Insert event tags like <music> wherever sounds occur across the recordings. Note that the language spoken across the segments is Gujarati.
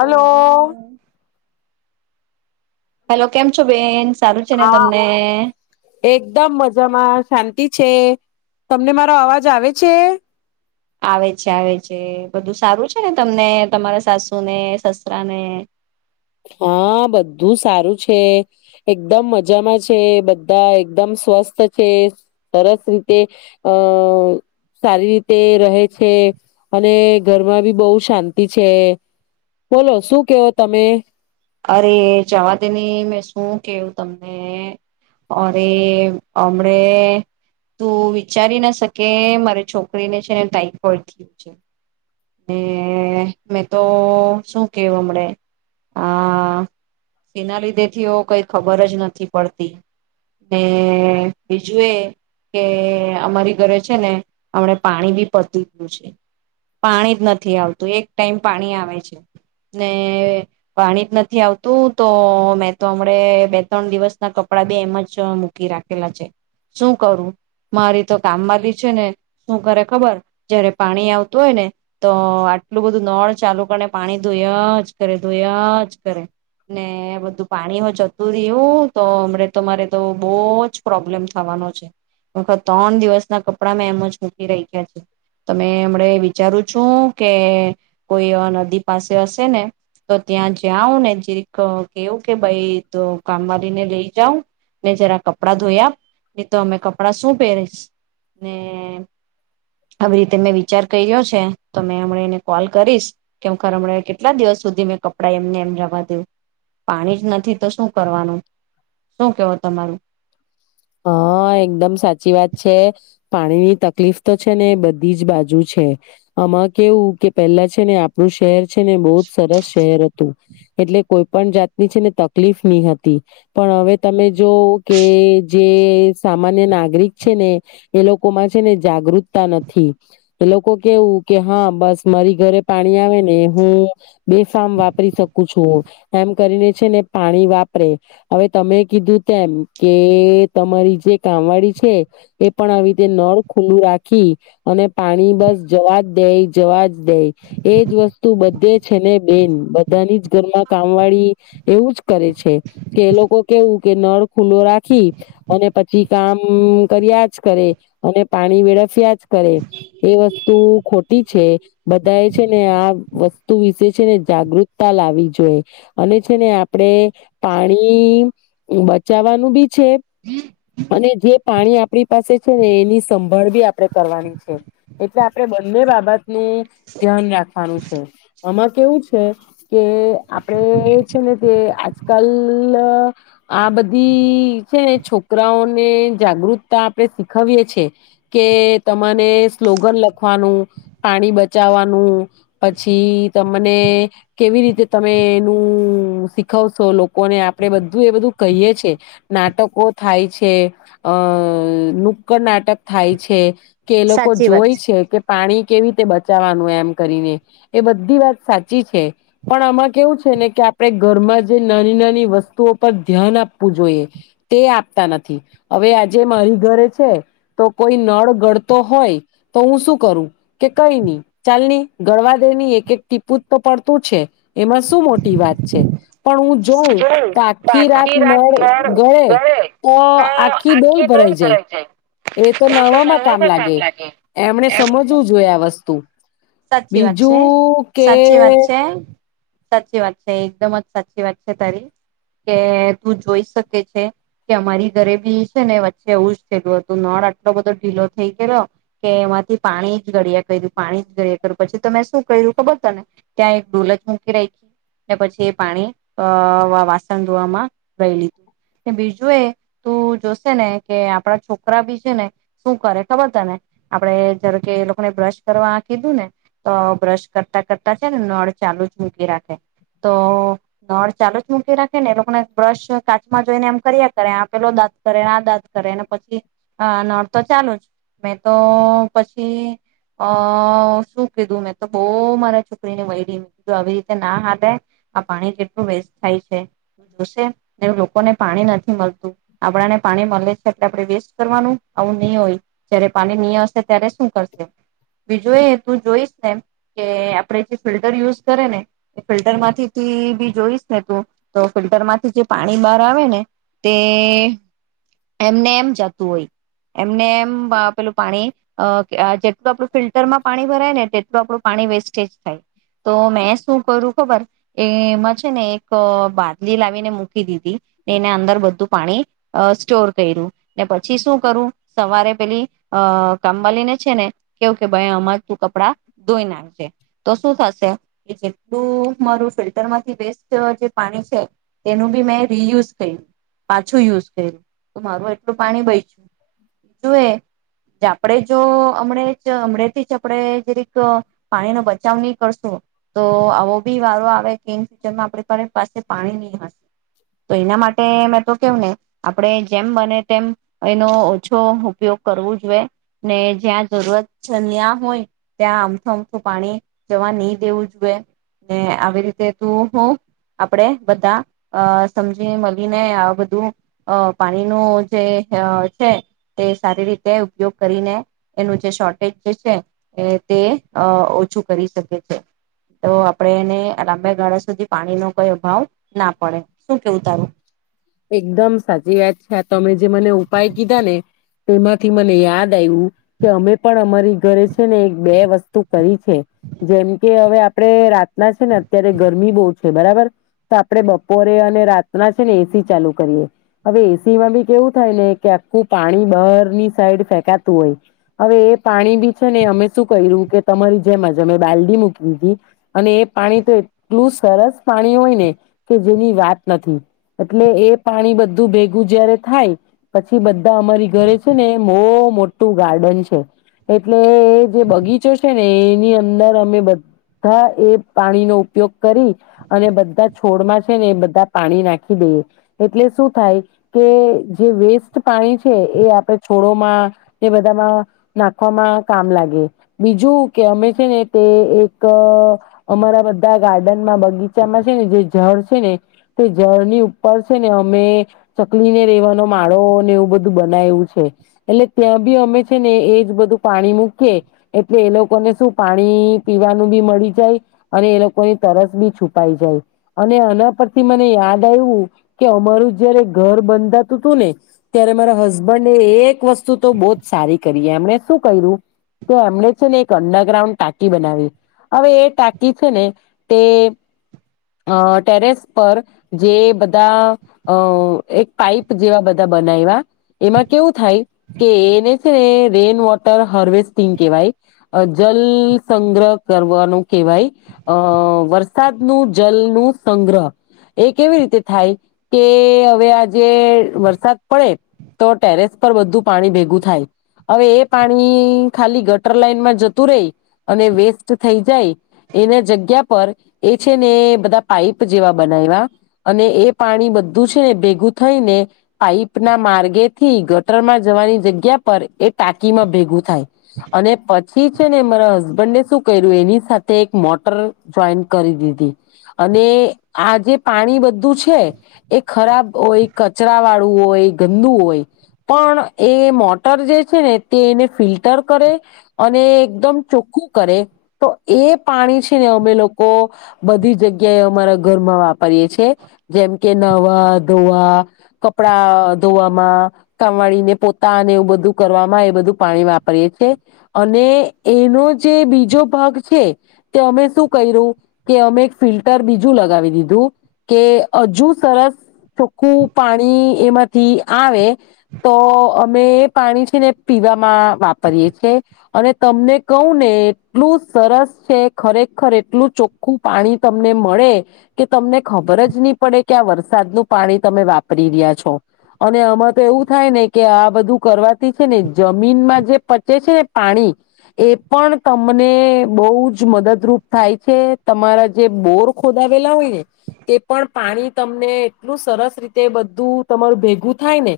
Hello hello! કેમ છો બેન? સારું છે ને હા. તમને એકદમ મજામાં શાંત તિ છે. તમને મારો અવાજ આવે છે? આવે છે-આવે છે. બધું સારું છે ને તમને, તમારા સાસુ ને, સસરા ને? હા બધું સારું છે, એકદમ મજામાં છે, બધા એકદમ સ્વસ્થ છે, સરસ રીતે અહ સારી રીતે રહે છે, અને ઘરમાં બી બહુ શાંતિ છે. બોલો શું કેવો તમે? અરે જવા દે ને મેં શું કેહું તમને, અરે હમણે તું વિચારી નષશકે મારી છોકરીને છેને ટાઈફોડ થયું છે. ને મેં તો શું કેવું હમણે, અહ શેના લીધે થયો કઈ ખબર જ નથી પડતી. ને બીજું એ કે અમારી ઘરે છે ને હમણે પાણી બી પત્તી ગયું છે. પાણી જ નથી આવતું, એક ટાઈમ પાણી આવે છે, ને પાણી જ નથી આવતું, તો મેં તો હમણે બે ત્રણ દિવસ ના કપડા બે એમ જ મૂકી રાખેલા છે. શું કરું? મારી તો કામ વાળી છે ને શું કરે ખબર જયારે પાણી આવતું હોય ને તો આટલું બધું નળ ચાલુ કરીને પાણી ધોયા જ કરે ધોયા જ કરે, ને બધું પાણી હ જતું રહ્યું તો હમણે તો બહુ જ પ્રોબ્લેમ થવાનો છે. હું તો તણ દિવસના કપડા મેં એમ જ મૂકી રાયખા છે. તો મેં હમણે વિ ચારું છું કે કોઈ નદી પાસે હશે ને તો ત્યાં જ્યાઉને જીરીક કેવું કે ભઈ તું કામવાળીને લઈ જાઉ, ને જરા કપડાં ધોયા, ને તો અમે કપડા શું પહેરીશ? ને આવી રીતે મેં વિચાર ક્યરો છે, તો મે હમણાં એને કોલ કરીશ કે <unintelligible> કેટલા દિવસ સુધી મેં કપડાં એમને એમ જવા રહેવા દઉં? પાણી જ નથી તો શું કરવાનું? શું કેવો તમારું? હા, એકદમ સાચી વાત છે. પાણીની તકલીફ તો છે ને બધી જ બાજુ છે. આમાં કેવું કે પેલા છે ને આપણું શહેર છે ને બહુ જ સરસ શહેર હતું. એટલે કોઈ પણ જાતની છે ને તકલીફ નહી હતી, પણ હવે તમે જો કે જે સામાન્ય નાગરિક છે ને એ લોકો માં છે ને જાગૃતતા નથી એ લોકો કેવું કે હા બસ મારી ઘરે પાણી આવે ને હું બેફામ વાપરી શકું છું. એમ. કરીને છે ને પાણી વાપરે હવે તમે કીધું તેમ કે તમારી જે કામવાડી છે એ પણ આવી રીતે નળ ખુલ્લું રાખી અને પાણી બસ જવા જ દે જવા જ દે એજ વસ્તુ બધે જ છે ને બેન બધાની જ ઘરમાં કામ વાળી એવું જ કરે છે કે એ લોકો કેવું કે નળ ખુલ્લો રાખી અને પછી કામ કર્યા જ કરે અને પાણી વેળફ્યા જ કરે એ વસ્તુ ખોટી છે બધા એ છે ને આ વસ્તુ વિશે છે ને જાગૃતતા લાવવી જોઈ અને છે ને આપડે પાણી બચાવવાનું બી છે અને જે પાણી આપણી પાસે છે ને એની સંભાળ બી આપડે કરવાની છે એટલે આપણે બંને બાબત નું ધ્યાન રાખવાનું છે. આમાં કેવું છે કે આપડે છે ને તે આજકાલ આ બઘી ને છોકરાઓને જાગૃતતા આપણે શીખવીએ છે કે, તમારે સ્લોગન લખવાનું, પાણી બચાવવાનું, પછી તમને કેવી રીતે તમે એનું શીખવશો, લોકોને આપડે બધું એ બધું કહીએ છે. નાટકો થાય છે અ નુક્કડ નાટક થાય છે. કે એ લોકો સાચી વાત જોય છે કે પાણી કેવી રીતે બચાવવાનું એમ કરીને એ બધી વાત સાચી છે. પણ આમાં કેવું છે ને કે, આપણે ઘરમાં જે નાની નાની વસ્તુઓ પર ધ્યાન આપવું જોઈએ. તે આપતા નથી હવે આજે મારી ઘરે છે તો કોઈ નળ ગળતો હોય તો હું શું કરું કે કઈ નહી ચાલ ની ગળવા દે ની એક એક ટીપુ તો પડતું છે એમાં શું મોટી વાત છે પણ હું છે જોઉં જો તો આખી રાત નળ ગળે તો આખી ડોલ ભરાઈ જાય. એ તો નવામાં કામ લાગે એમણે એમ સમજવું જોઈ આ વસ્તુ સાચી વાત છે બીજું કે સાચી વાત છે સાચી વાત છે. એકદમ જ સાચી વાત છે. તારી કે તું જોઈ શકે છે કે અમારી ઘરે બી છે ને વચ્ચે એવું જ થયેલું હતું નળ આટલો બધો ઢીલો થઈ ગયલો કે એમાંથી પાણી જ ગળિયા કર્યું પાણી જ ગળિયા કર્યું પછી તો મે શું કર્યું ખબર ત ને ત્યાં એક ડોલજ મૂકી રાખી ને પછી એ પાણી અ વાસણ ધોવામાં લઈ લીધું. બીજું એ તું જોશે ને કે આપણા છોકરા બી છે ને શું કરે ખબર તને આપણે જ કે એ લોકોને બ્રશ કરવા કીધું ને તો બ્રશ કરતા-કરતા છે ને નળ ચાલુ જ મૂકી રાખે તો નળ ચાલુ જ મૂકી રાખે ને. એ લોકોને બ્રશ કાચમાં જોઈને એમ કર્યા કરે આ પેલો દાંત કરેને આ દાંત કરેને પછી નળ તો ચાલુ જ મેં તો પછી અ શું કીધું મેં તો બો મારા છોકરીને વઈઢી કીધું આવી રીતે ના હાથેે આ પાણી કે કેટલુ વેસ્ટ થાય છે. જોશે લોકો લોકોને પાણી નથી મળતું આપણાને પાણી મળે છે એટલે આપણે વેસ્ટ કરવાનું આવું નહી હોય. જયારે પાણી ની હશે ત્યારે શું કરશે બીજું એ તું જોઈશ ને કે આપણે જે ફિલ્ટર યુઝ કરેને એ ફિલ્ટર માંથી ભી જોઈશ ને તું તો ફિલ્ટર માંથી જે પાણી બહાર આવે ને તે એમને એમ જતું હોય એમને એમ પેલું પાણી જેટલું અ આપણું ફિલ્ટરમાં પાણી ભરાય ને તેટલું આપણું પાણી વેસ્ટેજ થાય. તો મેં શું કરું ખબર એમાં ને એક બાદલી લાવીને મૂકી દીધી ને એને અંદર બધું પાણી સ્ટોર કર્યું ને પછી શું કરું સવારે પેલી કામવાલી છે ને કેવું કે ભાઈ અમાં તું કપડા ધોઈ નાખજે તો શું થશે જેટલું મારું ફિલ્ટર માંથી બે જે પાણી છે તેનું બી મેં રિયુઝ કર્યું પાછું યુઝ કર્યું તો મારું એટલું પાણી બયચુ. તુએ આપડે જો હમડે જ઼ હમડેથી જ આપણે જેક પાણી નો બચાવ નહી કરશું તો આવો બી વારો આવે કે તેમ આપ આપણી પાસે પાણી નહી હોય તો એના માટે મેં તો કેવું ને આપણે જેમ બને તેમ એનો ઓછો ઉપયોગ કરવો જોઈએ ને જ્યાં જરૂરત ન્યા હોય ત્યાં અમથું અમથું પાણી જવા નહી દેવું જોઈએ ને આવી રીતે તોહ આપણેે બધા અ સમજી મળીને આ બધું અ પાણીનું જે છે તે સારી રીતે ઉપયોગ કરીને એનું જે શોર્ટેજ જે છે તે અ ઓછું કરી શકે છે. તો આપણે એને લાંબા ગાળા સુધી પાણી નો કોઈ અભાવ ના પડે. શું કેવું તારું? એકદમ સાચી વાત છે. આ તમે જે મને ઉપાય કીધા ને તેમાંથી મને યાદ આવ્યું કે અમે પણ અમારી ઘરે છે ને એક બે વસ્તુ કરી છે જેમ કે હવે આપણે રાતના છે ને અત્યારે ગરમી બહુ છે. બરાબર તો આપણે બપોરે અને રાતના છે ને એસી ચાલુ કરીએ હવે એસી માં બી કેવું થાય ને કે આખું પાણી બહારની સાઈડ ફેંકાતું હોય હવે એ પાણી બી છે ને અમે શું કર્યું કે તમારી જેમ જ અમે બાલ્ડી મૂકી દીધી અને એ પાણી તો એટલું સરસ પાણી હોય ને કે જેની વાત નથી. ને એ પાણી બધું ભેગું જયારે થાય. પછી બધા અમારી ઘરે છે ને બહુ મોટું ગાર્ડન છે.. એટલે એ જે બગીચો છે ને એની અંદર અમે બધા એ પાણીનો ઉપયોગ કરી, અને બધા છોડમાં છે ને એ બધા પાણી નાખી દઈએ. એટલે શું થાય કે, જે વેસ્ટ પાણી છે એ આપણે છોડમાં, તે બધામાં નાખવામાં કામ લાગે. બીજું કે અમે છે ને, તે એક અમારા બધા ગાર્ડનમાં બગીચામાં છે ને જે જળ છે, ને તે જળની પર છે ને અમે ચકલીને રેવાનો માળો ને એવું બધું બનાવ્યું છે. એટલે ત્યાં બી અમે છે ને એજ બધું પાણી મૂકીએ. એટલે એ લોકોને શું પાણી પીવાનું બી મળી જાય. અને એ લોકોની તરસ બી છુપાઈ જાય. અને એના પરથી મને યાદ આવ્યું કે અમારું જયારે ઘર બંધાતું હતું ને ત્યારે, મારા હસબન્ડ એક વસ્તુ તો બહ જ સારી કરી એમણે શું કર્યું કે? એમણે છે ને એક અંડર ગ્રાઉન્ડ ટાંકી બનાવી હવે એ ટાંકી છે ને તે ટેરેસ પર જે બધા અ એક પાઈપ જેવા બધા બનાવ્યા એમાં કેવું થાય કે એને છે ને, રેન વોટર હાર્વેસ્ટિંગ કેહેવાય, જલ સંગ્રહ કરવાનું કેહેવાય અ વરસાદનું જલ નું સંગ્રહ એ કેવી રીતે. થાય કે હવે, આજે વરસાદ પડે તો ટેરેસ પર બધું પાણી ભેગું થાય. હવે એ પાણી ખાલી ગટર લાઈનમાં જતું રહી અને વેસ્ટ થઈ જાય, એના જગ્યા પર એ છે ને બધા પાઈપ જેવા બનાવ્યા. અને એ પાણી બધું છે ને ભેગું થઈને પાઈપ ના માર્ગેથી ગટરમાં જવાની જગ્યા પર એ ટાંકીમાં ભેગું થાય અને પછી છે ને મારા હસબન્ડને શું કર્યું એની સાથે એક મોટર જોઈન કરી દીધી અને આ જે પાણી બં બધું છે. એ ખરાબ હોય, કચરા વાળું હોય, ગંદુ હોય પણ એ મોટર જે છે ને, તે એને ફિલ્ટર કરે અને એકદમ ચોખ્ખું કરે, તો એ પાણી છે ને અમે લોકો બધી જગ્યાએ અમારા ઘરમાં વાપરી. કરીએ છે. કે નવા, ધોવા, કપડા ધોવામાં કામવાળીને પોતા ને એવું બધું કરવામાં એ બધું પાણી વાપરીએ છે. અને એનો જે બીજો ભાગ છે. તે અમે શું કર્યું કે, અમે એક ફિલ્ટર બીજું લગાવી દીધું કે હજુ સરસ ચોખ્ખું પાણી એમાંથી આવે. તો અમે એ પાણી છે ને પીવામાં વાપરીએે છે. અને તમને કહું ને એટલું સરસ છે. ખરેખર એટલું ચોખ્ખું પાણી તમને મળે કે તમને ખબર જ નહી પડે કે આ વરસાદનું પાણી તમે વાપરી રહ્યા છો. અને આમાં તો એવું થાય ને કે આ બધું કરવાથી છે ને, જમીનમાં જે પચે છે ને પાણી એ પણ તમને બહુ જ મદદરૂપ થાય છે. તમારા જે બોર ખોદાવેલા હોય ને એ પણ પાણી તમને એટલું સરસ રીતે બધું તમારું ભેગું થાય ને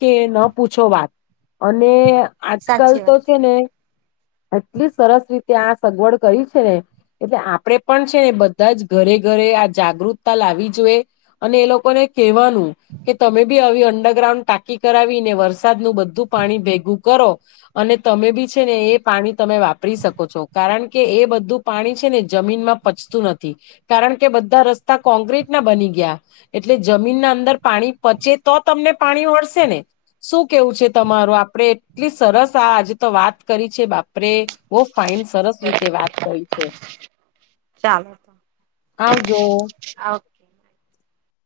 કે, ન પૂછો વાત. અને આજકાલ સાચી તો વાત છે ને એટલી સરસ રીતે આ સગવડ કરી છે ને, એટલે આપડે પણ છે ને, બધા જ ઘરે ઘરે આ જાગૃતતા લાવી. તો એ લોકોને કહેવાનું કે, તમે બી આવી અંડરગ્રાઉન્ડ ટાંકી કરાવીને, વરસાદનું બધું પાણી ભેગું કરો. અને તમે બી છે ને, એ પાણી તમે વાપરી શકો છો, કારણ કે એ બધું પાણી છે ને જમીનમાં પચતું નથી. કારણ કે બધા રસ્તા કોક્રીટ ના બની ગયા. એટલે જમીન ના અંદર પાણી પચે તો, તમને પાણી વળશે ને શું કેવું છે તમારો? આપડે એટલી સરસ આ આજે તો વાત કરી છે. બાપરે બહુ ફાઈન સરસ રીતે વાત કરી છે. ચાલો આવ આવજો. ઓકે. <inaudible>